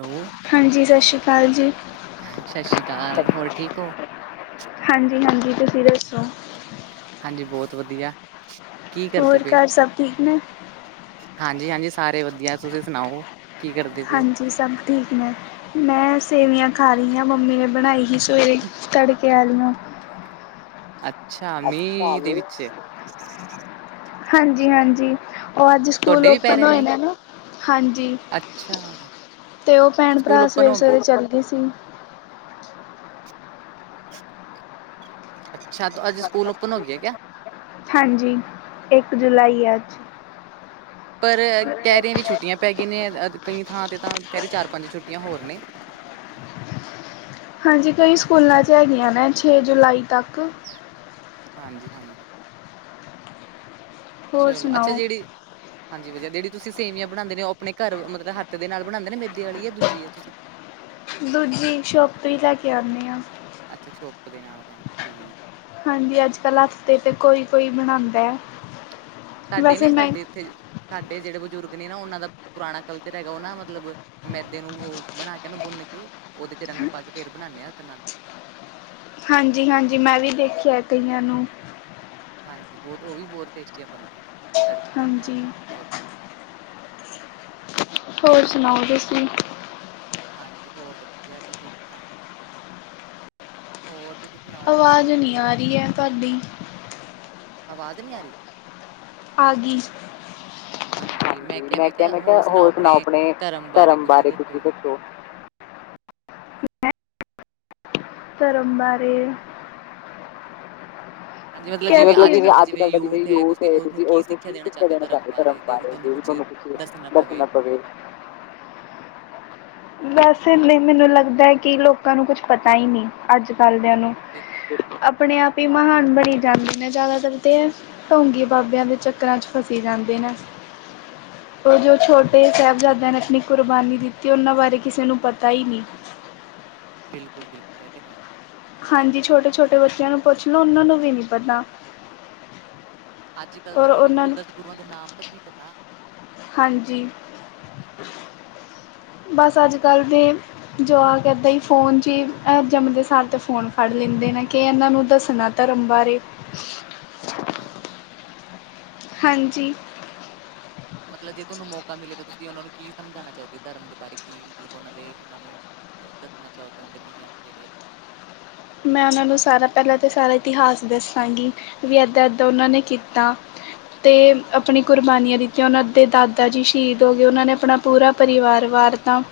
ਨੌ। ਹਾਂਜੀ ਸਤਿ ਸ਼੍ਰੀ ਅਕਾਲ ਜੀ। ਸਤਿ ਸ੍ਰੀ ਅਕਾਲ ਹੋਰ ਠੀਕ ਹੋ। ਹਾਂਜੀ ਹਾਂਜੀ ਤੁਸੀਂ ਦੱਸੋ। ਹਾਂਜੀ ਬਹੁਤ ਵਧੀਆ ਕੀ ਕਰਦੇ ਹੋਰ ਪਏ। ਘਰ ਸਭ ਠੀਕ ਨੇ ਹਾਂਜੀ ਹਾਂਜੀ ਸਾਰੇ ਵਧੀਆ ਤੁਸੀਂ ਸੁਣਾਓ ਕੀ ਕਰਦੇ ਪਏ। ਜੀ ਸਭ ਠੀਕ ਨੇ ਮੈਂ ਸੇਵੀਆਂ ਖਾ ਰਹੀ ਹਆਂ ਮੰਮੀ ਨੇ ਬਣਾਈ ਸੀ ਸਵੇਰੇ ਤੜਕੇ। [unintelligible] ਅੱਛਾ ਮੀਂਹ ਦੇ ਵਿੱਚ ਹਾਂਜੀ ਹਾਂਜੀ ਉਹ ਅੱਜ ਸਕੂਲ ਤੁਹਾਡੇ ਵੀ ਪੈ ਓਪਨ ਰਹੇ ਹੋਏ ਮੀਂਹ? ਨੇ ਨਾ। ਹਾਂਜੀ ਅੱਛਾ ਤੇ ਉਹ ਭੈਣ ਸਕੂਲ ਭਰਾ ਓਪਨ ਸਵੇਰੇ ਹੋ ਸਵੇਰੇ ਚੱਲ ਗਏ ਸੀ। ਅੱਛਾ ਅੱਜ ਸਕੂਲ ਓਪਨ ਹੋ ਗਿਆ ਕਿਆ। ਹਾਂਜੀ ਇੱਕ ਜੁਲਾਈ ਆ ਅੱਜ। ਪਰ ਕਹਿ ਰਹੇ ਵੀ ਛੁੱਟੀਆਂ ਪੈ ਗਈ ਨੇ ਕਈ ਥਾਂ ਤੇ ਤਾਂ ਕਹਿ ਰਹੇ ਚਾਰ ਪੰਜ ਛੁੱਟੀਆਂ ਹੋਰ ਨੇ। ਹਾਂਜੀ ਕਈ ਸਕੂਲਾਂ ' ਹੈਗੀਆਂ ਨੇ ਛੇ ਜੁਲਾਈ ਤੱਕ। ਹਾਂਜੀ ਹਾਂਜੀ। ਹੋਰ ਚਲੋ ਅੱਛਾ ਸੁਣਾਓ ਜਿਹੜੀ ਹਾਂਜੀ ਵਧੀ ਜਿਹੜੀ ਤੁਸੀਂ ਸੇਵੀਆਂ ਬਣਾਉਂਦੇ ਨੇ ਉਹ ਆਪਣੇ ਘਰ ਮਤਲਬ ਹੱਥ ਦੇ ਨਾਲ ਬਣਾਂਦੇ ਨੇ ਮੇਦੀ ਵਾਲੀ ਆ ਦੂਜੀ ਆ ਤੁਸੀਂ [inaudible] ਦੂਜੀ ਸ਼ੋਪ ਤੋਂ ਹੀ ਲੈ ਕੇ ਆਉਂਦੇ ਹਾਂ। ਅੱਛਾ ਸ਼ੁੱਪ ਦੇ ਨਾਲ ਰੈਣ ਠੀਕ ਆ। ਹਾਂਜੀ ਅੱਜ ਕੱਲ ਹਫ਼ਤੇ ਤੇ ਕੋਈ ਕੋਈ ਬਣਾਉਂਦਾ ਹੈ। ਸਾਡੇ ਵੈਸੇ ਨੀ ਮੈਂ ਸਾਡੇ ਇੱਥੇ ਸਾਡੇ ਜਿਹੜੇ ਬਜ਼ੁਰਗ ਨੇ ਨਾ ਉਹਨਾਂ ਦਾ ਪੁਰਾਣਾ ਕਲਚਰ ਹੈਗਾ ਉਹਨਾਂ ਮਤਲਬ ਮੈਦੇ ਨੂੰ ਬਣਾ ਕੇ ਨਾ ਗੁੰਨ ਕੇ ਉਹਦੇ ਚ ਰੰਗ ਪਾ ਕੇ ਫਿਰ ਬਣਾਉਂਦੇ ਹਾਂ ਹੱਥ ਨਾਲ ਹਾਂਜੀ ਹਾਂਜੀ ਮੈਂ ਵੀ ਦੇਖਿਆ ਕਈਆਂ ਨੂੰ ਹਾਂਜੀ ਬਹੁਤ ਉਹ ਵੀ ਬਹੁਤ ਟੇਸਟੀਆਂ ਬਣਦੀਆਂ ਨੇ ਤੜਕਾ ਲਾ ਹਾਂਜੀ ਕੇ ਹੋਰ ਸੁਣਾਓ ਤੁਸੀਂ ਹਾਂਜੀ ਹੋਰ ਵਧੀਆ ਜੀ ਠੀਕ ਠਾਕ ਹੋਰ ਨਾ ਓ ਮਤਲਬ ਆਪਨੇ ਅੱਧੀ ਆਵਾਜ਼ ਨੀ ਆ ਰੀ। ਆ ਗੀ। ਹਾਂਜੀ ਮੈਂ ਕਿਹਾ ਮੈਂ ਕਿਹਾ ਹੋਰ ਸੁਨਾਓ ਅਪਨੇ ਧਰਮ ਬਾਰੇ ਕੁੱਝ ਦੱਸੋ। ਧਰਮ ਬਾਰੇ ਮਤਲਬ ਜਿਵੇਂ ਅੱਜ-ਕੱਲ ਦਾ ਜਿਵੇਂ ਯੂਥ ਹੈ ਤੁਸੀਂ ਉਸਨੂੰ ਕੀ ਸਿੱਖਿਆ ਦੇਨਾ ਚਾਂਦੇ ਹੋ ਧਰਮ ਬਾਰੇ [unintelligible] ਤੁਹਾਨੂੰ। [unintelligible] ਵੈਸੇ ਨੀ ਮੈਨੂੰ ਲੱਗਦਾ ਐ ਕਿ ਲੋਕਾਂ ਨੂੰ ਕੁਛ ਪਤਾ ਈ ਨੀ। ਅੱਜ ਕੱਲਦਿਆਂ ਨੂੰ, ਹਾਂਜੀ ਆਪਣੇ ਆਪ ਹੀ ਮਹਾਨ ਬਣੀ ਜਾਂਦੇ ਨੇ ਜ਼ਿਆਦਾਤਰ ਤੇ ਏ, ਢੋਂਗੀ ਬਾਬਿਆਂ ਦੇ ਚੱਕਰਾਂ 'ਚ ਫਸੀ ਜਾਂਦੇ ਨੇ। ਓ ਜੋ ਛੋਟੇ ਸਾਹਿਬਜ਼ਾਦਿਆਂ ਨੇ ਅਪਨੀ ਕੁਰਬਾਨੀ ਦਿੱਤੀ ਓਨਾਂ ਬਾਰੇ ਕਿਸੇ ਨੂੰ ਪਤਾ ਹੀ ਨੀ। ਬਿਲਕੁਲ ਬਿਲਕੁਲ ਐ ਤੇ ਹੈ। ਹਾਂਜੀ ਛੋਟੇ-ਛੋਟੇ ਬੱਚਿਆਂ ਨੂੰ ਪੁੱਛ ਲੋਂ ਓਨਾਂ ਨੂੰ ਵੀ ਨੀ ਪਤਾ। ਅੱਜ ਕੱਲ ਤੇ ਔਰ ਕਿਸੇ ਉਹਨਾਂ ਨੂੰ ਦਸ ਗੁਰੂਆਂ ਦੇ ਨਾਮ ਤੱਕ ਨੀ ਪਤਾ। ਹਾਂਜੀ। ਬਸ ਅੱਜ-ਕੱਲ੍ਹ ਦੇ ਜੋਵਾਕ ਏਦਾਂ ਈ ਫੋਨ 'ਚ ਐ ਜੰਮਦੇ ਸਾਰ ਤੇ ਫੋਨ ਫੜ ਲੈਂਦੇ ਨੇ ਕਿ ਏਨਾਂ ਨੂੰ ਦੱਸਣਾ ਧਰਮ ਬਾਰੇ ਹ ਸਈ। ਹਾਂਜੀ। ਮਤਲਬ ਜੇ ਤੁਹਾਨੂੰ ਮੌਕਾ ਮਿਲੇ ਤੇ ਤੁਸੀਂ ਓਨਾਂ ਨੂੰ ਕੀ ਸਮਝਾਉਣਾ ਚਾਹੋਗੇ ਧਰਮ ਦੇ ਬਾਰੇ, ਕੀ ਮਤਲਬ ਓਨਾਂ ਦੇ ਓਨਾਂ ਨੂੰ ਦੱਸਣਾ ਚਾਹੋਗੇ ਓਨਾਂ ਦੇ ਨਿਯਮ ਜੇੜੇ ਆਪਣੇ ਮੈਂ ਓਨਾਂ ਨੂੰ ਸਾਰਾ ਪਹਿਲਾਂ ਤਾਂ ਸਾਰਾ ਇਤਿਹਾਸ ਦੱਸਾਂਗੀ ਵੀ ਏਦਾਂ ਏਦਾਂ ਓਨਾਂ ਨੇ ਕੀਤਾ। ਤੇ ਆਪਣੀ ਕੁਰਬਾਨੀਆਂ ਦਿੱਤੀਆਂ ਓਨਾਂ ਦੇ ਦਾਦਾ ਜੀ ਸ਼ਹੀਦ ਹੋ ਗਏ ਓਨਾਂ ਨੇ ਆਪਣਾ ਪੂਰਾ ਪਰਿਵਾਰ ਵਾਰ ਤਾ।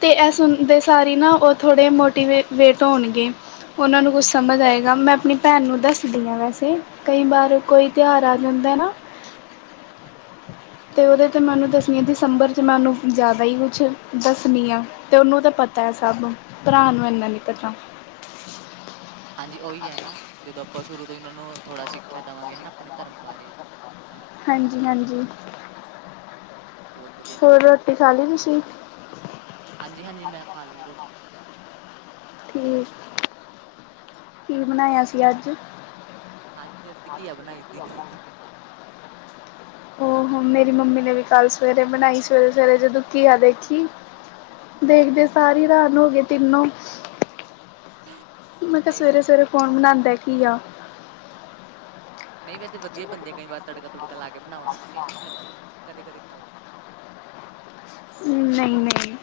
ਤੇ ਐ ਸੁਨਦੇ ਸਾਰ ਈ ਨਾ ਓ ਥੋੜੇ ਮੋਟੀਵੇ ਵੇਟ ਹੋਨਗੇ, ਓਨਾਂ ਨੂੰ ਕੁਛ ਬਿਲਕੁਲ, ਬਿਲਕੁਲ। ਸਮਝ ਆਏਗਾ। ਯਾ ਮੈਂ ਆਪਨੀ ਭੈਣ ਨੂੰ ਦੱਸਦੀ ਹਾਂ ਵੈਸੇ ਕਈ ਵਾਰ ਕੋਈ ਤਿਉਹਾਰ ਆ ਜਾਂਦਾ ਐ ਨਾ। [unintelligible] ਤੇ ਓਦੇ ਤੇ ਮੈਨੂੰ ਓਨੂੰ ਅੱਛਾ। ਦਸਨੀ ਦਸੰਬਰ ਜੇ ਮੈਂ ਓਨੂੰ ਜ਼ਿਆਦਾ ਈ ਕੁਛ ਦੱਸਣੀ ਆਂ ਤੇ ਓਨੂੰ ਤਾਂ ਪਤਾ ਐ ਸਭ। ਭਰਾ ਨੂੰ ਇੰਨਾ ਨੀ ਪਤਾ। ਹਾਂਜੀ ਓਈ ਹੈ ਨਾ ਜਦੋਂ ਆਪਾਂ ਸ਼ੁਰੂ ਤੋਂ ਹੀ ਓਨਾਂ ਨੂੰ ਥੋੜ੍ਹਾ ਸਿੱਖ ਸਿੱਖਿਆ ਦਵਾਂਗੇ ਹਨਾ, ਅਪਣੇ ਧਰਮ ਬਾਰੇ ਤਾਂ ਹਾਂਜੀ-ਹਾਂਜੀ, ਚਲੋ ਬਹੁਤ ਵਧੀਆ ਗੱਲ ਆ ਹੋਰ ਰੋਟੀ ਖਾ ਲੀ ਤੁਸੀ? ਹਾਂਜੀ-ਹਾਂਜੀ ਮੈਂ ਖਾ ਲੀ ਰੋ ਠੀਕ, ਕੀ ਬਣਾਇਆ ਸੀ ਅੱਜ? ਅੱਜ ਅਸੀਂ ਘੀਆ ਬਨਾਈ ਸੀ। ਓ ਹੋ ਮੇਰੀ ਮੰਮੀ ਨੇ ਵੀ ਕੱਲ ਸਵੇਰੇ ਬਣਾਈ ਸਵੇਰੇ-ਸਵੇਰੇ ਜਦੋਂ ਘੀਆ ਦੇਖੀ। ਦੇਖਦੇ ਸਾਰ ਈ ਰਰਾਨ ਹੋ ਗਏ ਤਿੰਨੋ। ਮੈਂ ਕਿਹਾ ਫਿਰ ਸਵੇਰੇ-ਸਵੇਰੇ ਕੌਣ ਬਣਾਂਦਾ ਐ ਘੀਆ। ਨਹੀਂ ਵੈਸੇ ਵਧੀਆ ਬਣਦੀ ਕਈ ਵਾਰ ਤੜਕਾ- ਤੂੜਕਾ ਲਾ ਕੇ ਬਣਾਓ ਨਾ ਤੇ ਲੱ ਕਦੇ- ਕਦੇ ਖਾਓ। ਨਹੀਂ- ਨਹੀਂ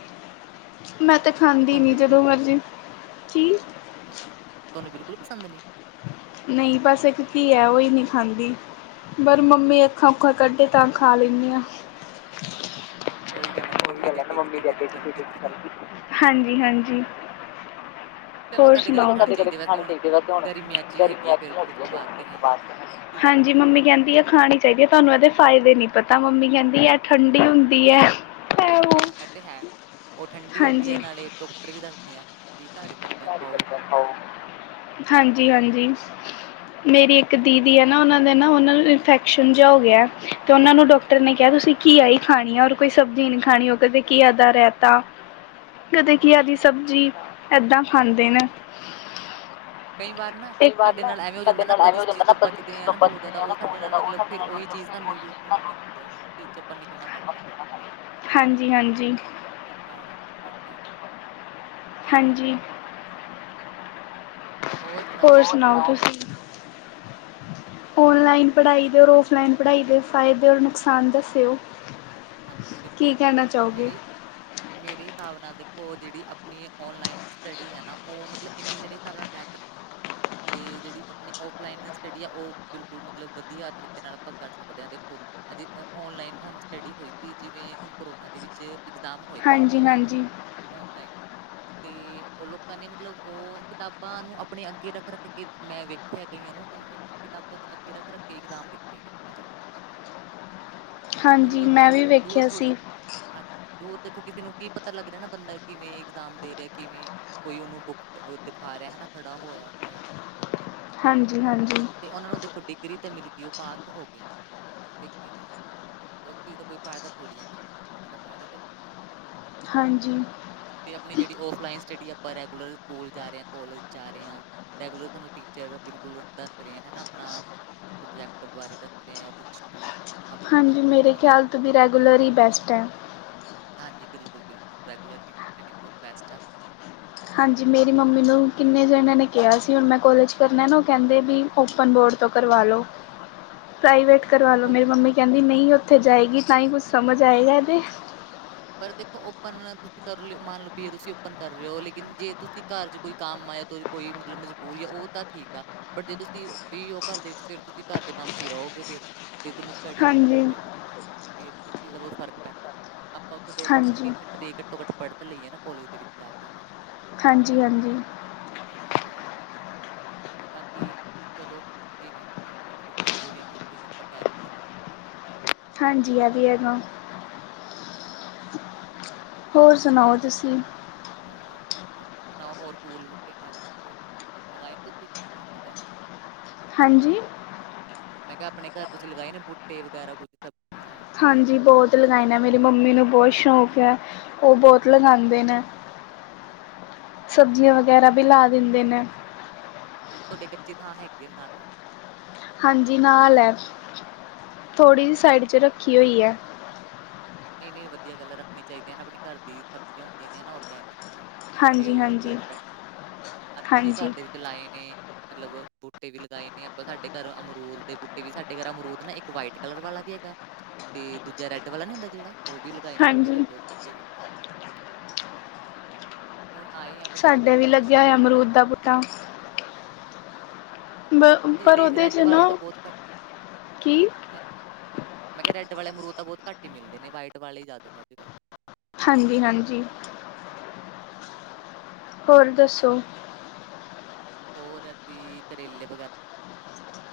ਮੈਂ ਤੇ ਅੱਛਾ ਖਾਂਦੀ ਤੁਹਾਨੂੰ ਨਹੀਂ ਬਿਲਕੁਲ ਜਦੋਂ ਮਰਜ਼ੀ ਕੀ ਤੁਹਾਨੂੰ ਬਿਲਕੁਲ ਪਸੰਦ ਨੀ? ਨਹੀਂ ਬਸ ਇੱਕ ਘਿਆ ਉਹਹੀ ਨਹੀਂ ਖਾਂਦੀ। ਪਰ ਮੰਮੀ ਅੱਖਾਂ- ਔੱਖਾਂ ਕੱਢਦੇ ਤਾਂ ਖਾ ਲੈਂਦੇ ਆ। ਉਹੀ ਗੱਲ ਹੈ ਨਾ ਮੰਮੀ ਦੇ ਅੱਗੇ ਕਿਸੇ ਦੇ ਨੀ ਚੱਲਦੀ, ਹਾਂਜੀ- ਹਾਂਜੀ। ਚਲੋ ਹੋਰ ਕਦੇ-ਕਦੇ ਸੁਨਾੳ? ਖਾਣੀ ਚਾਹੀਦੀ ਵੈਸੇ ਹੁਣ ਗਰਮੀਆਂ 'ਚ ਈ ਹੈਗੀ ਆ ਫਿਰ ਉਸ ਤੋਂ ਬਾਅਦ ਤੇ ਹੈ ਈ ਨੀ ਆ, ਹਾਂਜੀ ਮੰਮੀ ਕਹਿੰਦੀ ਹੈ ਖਾਣੀ ਚਾਹੀਦੀ ਹੈ ਤੁਹਾਨੂੰ ਇਹਦੇ ਫਾਇਦੇ ਨੀ ਪਤਾ, ਮੰਮੀ ਕਹਿੰਦੀ ਹੈ ਠੰਡੀ ਹੁੰਦੀ ਹੈ। ਹੈ ਉਹ ਹਾਂ ਇਹ ਤੇ ਹੈ ਉਹ ਠੰਡੀ ਹੁੰਦੀ ਹੈ, ਹਾਂਜੀ ਨਾਲੇ ਡਾਕਟਰ ਵੀ ਦੱਸਦੇ ਆ ਵੀ ਤਾਂ ਹਾਰੀ ਸਬਜ਼ੀਆਂ ਖਾਓ। ਹਾਂਜੀ- ਹਾਂਜੀ। ਮੇਰੀ ਇੱਕ ਦੀਦੀ ਹੈ ਨਾ ਉਹਨਾਂ ਦੇ ਨਾ ਉਹ ਨੂੰ ਇਨਫੈਕਸ਼ਨ ਜਿਹਾ ਹੋ ਗਿਆ ਤੇ ਉਹ ਨੂੰ ਡਾਕਟਰ ਡਾਕਟਰ ਨੇ ਕਿਹਾ ਤੁਸੀਂ ਘੀਆ ਹੀ ਖਾਣੀ ਆ ਔਰ ਕੋਈ ਸਬਜ਼ੀ ਨਹੀਂ ਖਾਣੀ ਉਹ ਕਦੇ ਘੀਆ ਦਾ ਰਾਇਤਾ। ਕਦੇ ਘੀਆ ਦੀ ਅੱਛਾ ਸਬਜ਼ੀ ਏਦਾਂ ਖਾਂਦੇ ਨੇ। ਕਈ ਵਾਰ ਨਾ ਸਾਡੇ ਨਾਲ ਐਵੇਂ ਹੋ ਜਾਂਦਾ ਨਾ ਆਪਾਂ ਜਿਸ ਚੀਜ਼ ਤੋਂ ਬਚਦੇ ਹਾਂ ਨਾ ਬਹੁਤ ਜ਼ਿਆਦਾ ਉਹ ਸਾਡੇ ਨਾਲ ਮਤਲਬ ਫੇਰ ਉਹੀ ਚੀਜ਼ ਸਾਨੂੰ ਯੂ- ਪਹਿਨ ਹੈ ਚ ਉੱਪਰ [unintelligible] ਨਿਕਲਣਾ ਪਹਿਨ ਦਾ ਹਾਂਜੀ- ਹਾਂਜੀ। ਤੇ ਘਰ ਧੋਤਾ ਐ। ਹਾਂਜੀ। ਹੋਰ ਸੁਣਾਓ ਤੁਸੀਂ? ਔਨਲਾਈਨ ਪੜਾਈ ਕਰੋ ਔਰ ਆਫਲਾਈਨ ਪੜਾਈ ਦੇ ਫਾਇਦੇ ਔਰ ਨੁਕਸਾਨ ਦੱਸੋ। ਹਾਂਜੀ ਦੇਖੋ ਮੇਰੇ- ਮੇਰੇ ਹਿਸਾਬ ਨਾਲ ਦੇਖੋ ਜਿਹੜੀ ਆਪਣੀ ਐ ਔਨਲਾਈਨ ਸਟੱਡੀ ਹੈ ਨਾ ਉਹ ਮਤਲਬ ਇੰਨੀ ਮੇਰੇ ਹਿਸਾਬ ਨਾਲ ਬੈਟਰ ਨਹੀਂ ਹੈ। ਤੇ ਜਿਹੜੀ ਆਪਣੀ ਔਫਲਾਈਨ ਸਟੱਡੀ ਆ ਉਹ ਬਿਲਕੁਲ ਮਤਲਬ ਵਧੀਆ ਤਰੀਕੇ ਨਾਲ ਆਪਾਂ ਕਰ ਸਕਦੇ ਹਾਂ ਦੇਖੋ। ਅਜੇ ਔਨਲਾਈਨ ਹੁਣ ਸਟੱਡੀ ਹੋਈ। ਜਿਵੇਂ ਹੁਣ ਕੋਰੋਨਾ ਦੇ ਵਿੱਚ ਇਗਜ਼ਾਮ ਹੋਏ ਸੀ ਹਾਂਜੀ ਲੋਕਾਂ ਦੇ ਹਾਂਜੀ ਹਨਾ ਔਨਲਾਈਨ। ਤੇ ਉਹ ਲੋਕਾਂ ਨੇ ਮਤਲਬ ਉਹ ਕਿਤਾਬਾਂ ਨੂੰ ਆਪਣੇ ਅੱਗੇ ਰੱਖ- ਰੱਖ ਕੇ ਮੈਂ ਵੇਖਿਆ ਕਈਆਂ ਨੂੰ ਉਹਨਾਂ ਨੇ ਕਿਤਾਬਾਂ ਦੇ ਅੱਗੇ ਰੱਖ- ਰੱਖ ਕੇ ਇਗਜ਼ਾਮ ਦਿੱਤੇ ਨੇ ਮਤਲਬ। ਆਪਣੇ ਤੇ ਹਾਂਜੀ ਦੂਰ ਮੈਂ ਕਿ ਵੀ ਦੂਰ ਵੇਖਿਆ ਸੀ ਹਾਂਜੀ ਦੂਰ ਦੇਖੋ ਕਿਸੇ ਨੂੰ ਕੀ ਪਤਾ ਲੱਗ ਰਿਹਾ ਨਾ ਬੰਦਾ ਕਿਵੇਂ ਇਗਜ਼ਾਮ ਦੇ ਰਿਹਾ ਕਿਵੇਂ। ਕੋਈ ਉਹਨੂੰ ਬੁੱਕ ਦਿਖਾ ਰਿਹਾ ਹੈ ਨਾ ਖੜਾ ਹੋਇਆ ਸਾਈਡ। ਹਾਂਜੀ- ਹਾਂਜੀ। ਤੇ ਉਹਨਾਂ ਨੂੰ ਦੇਖੋ ਡਿਗਰੀ ਤਾਂ ਮਿਲ ਗਈ ਉਹ ਪਾਸ ਤੇ ਹੋ ਗਏ, ਲੇਕਿਨ ਉਹ ਚੀਜ਼ ਦਾ ਕੋਈ ਫਾਇਦਾ ਥੋੜੀ ਹੈ ਨਾ ਜਿਦਾਂ ਫਾਇਦਾ ਤੇ ਹੈ। ਹਾਂਜੀ। ਤੇ ਆਪਣੀ ਜਿਹੜੀ ਔਫਲਾਈਨ ਸਟੱਡੀ ਆਪਾਂ ਰੈਗੂਲਰ ਸਕੂਲ ਜਾ ਰਹੇ ਹਾਂ, ਕੋਾਲਜ ਜਾ ਰਹੇ ਹਾਂ ਰੈਗੂਲਰ ਸਾਨੂੰ ਟੀਚਰ ਬਿਲਕੁਲ ਦੱਸ ਰਹੇ ਆ ਹਨਾ ਆਪਣਾ ਆਪ। ਪ੍ਰੋਜੈਕਟ ਬਾਰੇ ਦੱਸਦੇ ਆ ਜਾਂ ਕੁਛ ਵੀ ਆਪਣਾ ਹਾਂਜੀ ਸਾਨੂੰ ਮੇਰੇ ਮਤਲਬ ਖਿਆਲ ਤੋਂ ਵੀ ਰੈਗੂਲਰ ਹੀ ਬੈਸਟ ਹੈ। ਹਾਂਜੀ ਬਿਲਕੁਲ- ਬਿਲਕੁਲ ਰੈਗੂਲਰ ਸਟਡੀ ਬਹੁਤ ਬੈਸਟ ਆ। ਹਾਂਜੀ ਮੇਰੀ ਮੰਮੀ ਨੂੰ ਵੀ ਕਿੰਨੇ ਜਨਾਂ ਨੇ ਕਿਹਾ ਸੀ ਹੁਣ ਮੈਂ ਕੋਲਜ ਕਰਨਾ ਨਾ ਉਹ ਕਹਿੰਦੇ ਵੀ ਓਪਨ ਬੋਰਡ ਕਿਥੋਂ ਕਰਵਾ ਰਹੇ ਹੋ? ਪ੍ਰਾਈਵੇਟ। ਕਰਵਾ ਲੋ ਔ ਮੇਰੀ ਮੰਮੀ ਕੈਂਦੀ ਨਹੀਂ ਉੱਥੇ ਜਾਏਗੀ ਤਾਂ ਹੀ ਕੁੱਝ ਸਮਝ ਆਏਗਾਦੇ ਪਰ ਦੇਖੋ ਓਪਨ ਤੁਸੀਂ ਕਰੋ ਮੰਨ ਲਓਭਏ ਤੁਸੀਂ ਓਪਨ ਕਰ ਰਹੇ ਹੋ ਲੇਕਿਨ ਜੇ ਤੁਸੀਂ ਘਰ ਚ ਕੋਈ ਕੰਮ ਆਇਆ ਕੋਈ ਮਤਲਬ ਮਜਬੂਰੀ ਆ ਉਹ ਤਾਂ ਠੀਕ ਆ। ਬਟ ਜੇ ਤੁਸੀਂ ਫਰੀ ਹੋ ਘਰ ਦੇ ਵਿੱਚ ਫਿਰ ਤੁਸੀਂ ਘਰ ਦੇ ਕੰਮ ਚ ਹੀ ਰਹੋਗੇ ਫੇਰ ਤੇ ਤੁਹਾਨੂੰ ਸਟਡੀ ਤੇ ਇਫੈਕਟ ਹਾਂਜੀ ਪਏਗਾ ਇਸ ਚੀਜ਼ ਦਾ ਬੋਤ ਫ਼ਰਕ ਪੈਂਦਾ ਆਪਾਂ ਉੱਥੇ ਦੋ ਘੰਟੇ ਹਾਂਜੀ ਤਿੰਨ ਘੰਟੇ ਦੀ ਘੱਟੋ ਘੱਟ ਪੜ੍ਹ ਤੇ ਲਈਏ ਨਾ ਕੋਲੇਜ ਦੇ ਵਿੱਚ ਜਾ ਕੇ ਹਨਾ। ਹਾਂਜੀ, ਹਾਂਜੀ ਐਥ ਦੋਜਨ [unintelligible] ਬਾਕੀ ਚਲੋ ਜਿਵੇਂ ਕਈਆਂ ਦੀ ਮਜਬੂਰੀਆਂ ਵੀ ਹੁੰਦੀ ਨੇ ਆਪਾ ਕੈ ਵੀਨੀ ਸਕਦੇ ਹਾਂਜੀ ਆ ਵੀਇਹੋਂ ਹੋਰ ਸੁਣਾਓ ਤੁਸੀਂ ਹੋਰ ਵਧੀਆ ਤੁਸੀਂ ਸੁਣਾਓ ਹੋਰ ਫੂਲ ਬੂਟੇ ਬਾਰੇ ਕੁੱਝ ਲਗਾਏ ਤੁਸੀਂ ਫੁੱਲ ਵਗੈਰਾ ਹਾਂਜੀ ਮੈਂ ਕੇਹਾ ਆਪਣੇ ਘਰ ਤੁਸੀਂ ਲਗਾਏ ਨੇ ਬੂਟੇ ਵਗੈਰਾ ਕੁੱਝ ਸ ਹਾਂਜੀ ਬੋਤ ਲਗਾਏ ਨੇ ਮੇਰੀ ਮੰਮੀ ਨੂੰ ਬੋਤ ਸ਼ੌਕ ਹੈ ਉਹ ਬੋਤ ਲਗਾਂਦੇ ਨੇ ਸਬਜ਼ੀਆਂ ਵਗੈਰਾ ਵੀ ਲਾ ਦਿੰਦੇ ਨੇ ਤੁਹਾਡੇੱ ਕਚੀ ਥਾਂ ਹੈਗੀ ਹੈ ਲਗਾਉਣਾ ਹਾਂਜੀ ਨਾਲ ਏ ਥੋੜ੍ਹੀ ਅੱਛਾ, ਜੀ ਸਾਈਡ ਚ ਰੱਖੀ ਹੋਈ ਏ ਨੀ ਨੀ ਵਧੀਆ ਗਾਲੱ ਏ ਰੱਖਣੀ ਚਾਹੀਦੀਆਂ ਆਪਣੇ ਘਰ ਦੀ ਸਬਜ਼ੀਆਂ ਹੁੰਦੀਆਂ ਨੇ ਔਰਗੈਨਿਕ ਤੇ ਹਾਂਜੀ ਉਹ ਹਾਂਜੀ ਬੋਤ ਬੈਿ ਅਸੀ ਵੀ ਘਰ ਹਾਂਜੀ ਦੇ ਵਿੱਚ ਲਾਏ ਨੇ ਮਤਲਬ ਬੂਟੇ ਵੀ ਲਗਾਏ ਨੇ ਆਪਾਂ ਸਾਡੇ ਘਰ ਅਮਰੂਦ ਦੇ ਬੂਟੇ ਵੀ ਸਾਡੇ ਘਰ ਅਮਰੂਦ ਨਾ ਇੱਕ ਵਾਈਟ ਕਲਰ ਵਾਲਾ ਵੀ ਹੈਗਾ ਤੇ ਦੂਜਾ ਰੈੱਡ ਵਾਲਾ ਨੀ ਹੁੰਦਾ ਜੇੜਾ ਉਹ ਵੀ ਲਗਾਏ ਨੇ ਸਾਡੇ ਘਰ ਹਾਂਜੀ ਦੋ ਬੂਟੇ ਲੱਗੇਏ ਹੁਣ ਆਏ ਆ ਬਟ ਅਜੇ ਸਾਡੇ ਵੀ ਕੱਚੇ ਨੇ ਲੱਗਿਆ ਹੋਇਆ ਅਮਰੂਦ ਦਾ ਬੂਟਾ ਬ ਪਰ ਜਿਹੜੇ ਉਹਦੇ 'ਚ ਰੈੱਡ ਵਾਲੇ ਨਾ ਤਾਂ ਬੋਹਤ ਕੱਟ ਕੀ [unintelligible] ਹਾਂਜੀ ਹਾਂਜੀ ਮੈਂ ਕੇਆ ਰੈਡ ਵਾਲੇ ਮਰੂ ਦ ਤਾਂ ਬੋਤ ਘੱਟ ਈ ਮਿਲਦੇ ਨੇ ਵਾਈਟ ਵਾਲੇ ਹੀ ਜਾਂਦੇ ਨੇ ਅੱਜ ਕੱਲ੍ਹ। ਹਾਂਜੀ, ਹਾਂਜੀ ਹੋਰ ਦੱਸੋ ਹੋਰ ਅਸੀਂ ਕਰੇਲੇ ਵਗੈਰਾ [unintelligible]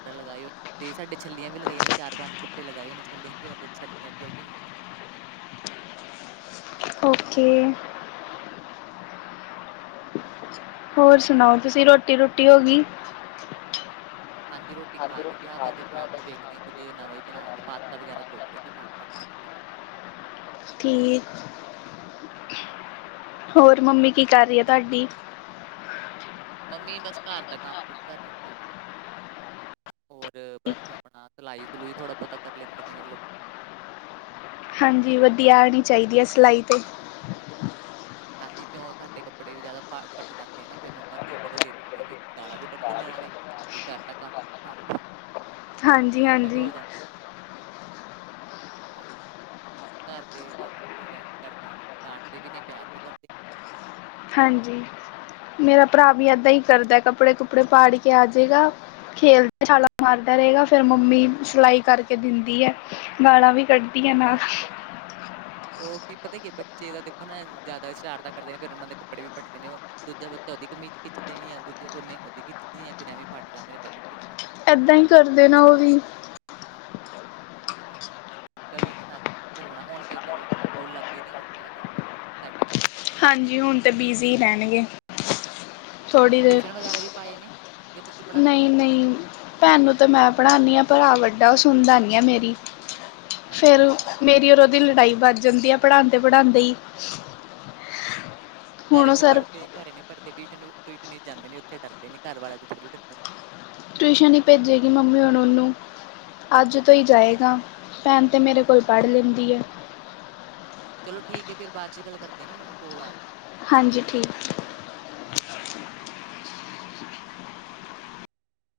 ਵਗੈਰਾ ਲਗਾਏ ਹੋ ਤੇ ਸਾਡੇ ਛੱਲੀਆਂ ਵੀ ਲਗਾਈਆਂ ਨੇ ਚਾਰ ਪੰਜ ਬੂਟੇ ਲਗਾਏ ਹੋਏ ਨੇ ਛੱਲੀਆਂ ਦੇ ਹਦੇ ਛੱਲੀਆਂ ਵੀ ਆਈਆਂ ਹੋਈਆਂ ਨੇ। ਓਕੇ ਹੋਰ ਸੁਣਾਓ ਤੁਸੀਂ ਰੋਟੀ ਰੋਟੀ ਹੋ ਗੀ ਹਾਂਜੀ ਰੋਟੀ ਖਾ ਲਈ ਆ ਬਸ ਸ਼ਾਮ ਨੂੰ ਵੇਖਦੇ ਕੁੱਝ ਨਵਾਂ ਹੀ ਬਣਾਵਾਂਗੇ ਪਾਸਤਾ ਵਗੈਰਾ ਸੋਚ ਰਹੇ ਸੀ ਪਾਸਤਾ ਬਣਾਵਾਂਗੇ ਠੀ ਹੋਰ [unintelligible] ਹੋਰ ਮੰਮੀ ਕੀ ਕਰ ਰੀ ਆ ਤੁਸੀਂ ਤਾੱਡੀ। ਮੰਮੀ ਬਸ ਘਰ ਦਾ ਕੰਮ ਕੁਮ ਕਰ ਲੈਂਦੇ ਤੇ ਹੋਰ ਬਸ ਆਪਣਾ ਸਲਾਈ ਸਲੂਈ ਥੋੜ੍ਹਾ ਬੋਤਾ ਕਰ ਲੈਂਦੇ ਨੇ ਮਤਲਬ ਹਾਂਜੀ ਵਧੀਆ ਆਣੀ ਚਾਹੀਦੀ ਏ ਸਿਲਾਈ 'ਤੇ ਹਾਂਜੀ ਕਿਉਂ ਸਾਡੇ ਕੱਪੜੇ ਵੀ ਜ਼ਾਦਾ ਪੱਟ ਜਾਂਦੇ ਆ ਨਾ ਫੇਰ ਮੰਮਾ ਸੀਕੇ ਤੇ ਦੇ ਦਿੰਦੇ ਨੇ ਗਾਲਾਂ ਵੀ ਕੱਢਦੇ ਨੇ ਨਾਲੇ ਕਰਰ ਦਾ ਕੰਮ [unintelligible] ਹਾਂਜੀ ਮੈਗਾ ਹਾਂਜੀ ਹੋ ਜਾਂਦਾ ਹਾਂਜੀ [unintelligible] ਘਰ ਦੇ ਤਾਂ ਬੇ ਕਰਦੇ ਨੇ ਡਾਂਟਦੇ ਵੀ ਨੇ ਪਿਆਰ ਵੀ ਕਰਦੇ ਹਾਂਜੀ ਮੇਰਾ ਨੇ ਭਰਾ ਘਰ ਵੀ ਦੇ ਏਦਾਂ ਈ ਚਲਦਾ ਕੱਪੜੇ ਕੁਪੜੇ ਪਾੜ ਕੇ ਆਜੇਗਾ। ਖੇਲਦੇ ਛਾਲਾ ਮਾਰਦਾ ਰਹੇਗਾ ਫਿਰ ਮੰਮੀ ਸਲਾਈ ਕਰਕੇ ਦਿੰਦੀ ਹੈ ਗਾਲਾਂ ਵੀ ਕੱਢ [unintelligible] ਨਾਲ ਉਹ ਉਹ ਕੀ ਪਤਾ ਕੀ ਬੱਚੇ ਦਾ ਦੇਖੋ ਨਾ ਜ਼ਿਆਦਾ ਸ਼ਰਾਰਤਾਂ ਦਾ ਕਰਦੇ ਨੇ ਫਿਰ ਉਹਨਾਂ ਦੇ ਕੱਪੜੇ ਵੀ ਪੱਟਦੇ ਨੇ ਉਹ ਦੂਜਾ ਬੱਚਾ ਉਹਦੀ ਕਮੀਜ਼ ਖਿੱਚ ਦੇਣੀ ਆ ਦੂਜੇ ਉਹਨੇ ਉਹਦੀ ਖਿੱਚਦੀ ਹੈ ਫਿਰ ਐਵੇਂ ਫੱਟ ਜਾਂਦੇ ਨੇ ਬੱਟਰ ਫੱਟ ਜਾਂਦੇ ਨੇ ਇੱਦਾਂ ਹੀ ਕਰਦੇ ਨਾ ਉਹ ਵੀ ਹਾਂ ਗਲੀਆਂ ਚ ਘੁੰਮਣਾ ਹੁਣ ਤੇ ਚਲੋ ਸਕੂਲ ਲੱਗੇ ਨੇ ਹੁਣ ਥੋੜਾ ਬਹੁਤ ਹਾਂਜੀ ਹੁਣ ਤਾਂ ਬਿਜ਼ੀ ਰਹਿਣਗੇ ਥੋੜੀ ਦੇਰ ਟਿਊਸ਼ਨ ਵਗੈਰਾ ਵੀ ਪਾਏ ਨੇ ਇਹ ਤੁਸੀਂ ਪੜ੍ਹਾਉਂਦੇ ਹੋ ਘਰੇ ਨਹੀਂ-ਨਹੀਂ। ਭੈਣ ਨੂੰ ਤੇ ਮੈਂ ਪੜ੍ਹਾਉਂਦੀ ਹਾਂ। ਭਰਾ ਵੱਡਾ ਉਹ ਸੁਣਦਾ ਨੀ ਆ ਮੇਰੀ ਅੱਛਾ ਫਿਰ ਵੱਡਾ ਹੈ ਮੇਰੀ ਉਹਦੀ ਲੜਾਈ ਵਧ ਜਾਂਦੀ ਆ ਪੜਾਂਦੇ ਪੜ੍ਹਾਉਦੇ ਹੀ। ਹੁਣ ਘਰੇ ਉਹ ਨੀ ਸਰ ਪੜ੍ਹਦੇ ਘਰੇ ਨੀ ਪੜ੍ਹਦੇ ਟਿਊਸ਼ਨ ਟਿਊਸ਼ਨ ਜਾਂਦੇ ਨੇ ਉੱਥੇ ਡਰਦੇ ਨੇ ਘਰ ਵਾਲਿਆਂ ਤੋਂ ਥੋੜ੍ਹੀ ਡਰਦੇ ਨੇ ਟਿਊਸ਼ਨ ਹੀ ਭੇਜੇਗੀ ਮੰਮੀ ਹੁਣ ਉਹਨੂੰ ਅੱਜ ਤੋਂ ਹੀ ਜਾਵੇਗਾ ਭੈਣ ਤਾਂ ਮੇਰੇ ਕੋਲ ਪੜ੍ਹ ਲੈਂਦੀ ਹੈ। ਚਲੋ ਠੀਕ ਹੈ। ਫਿਰ ਬਾਦ ਚ ਗੱਲ ਕਰਦੇ ਹਾਂ ਮੈਨੂੰ ਕੋਲ ਆ ਰਈ। ਹਾਂਜੀ ਠੀਕ।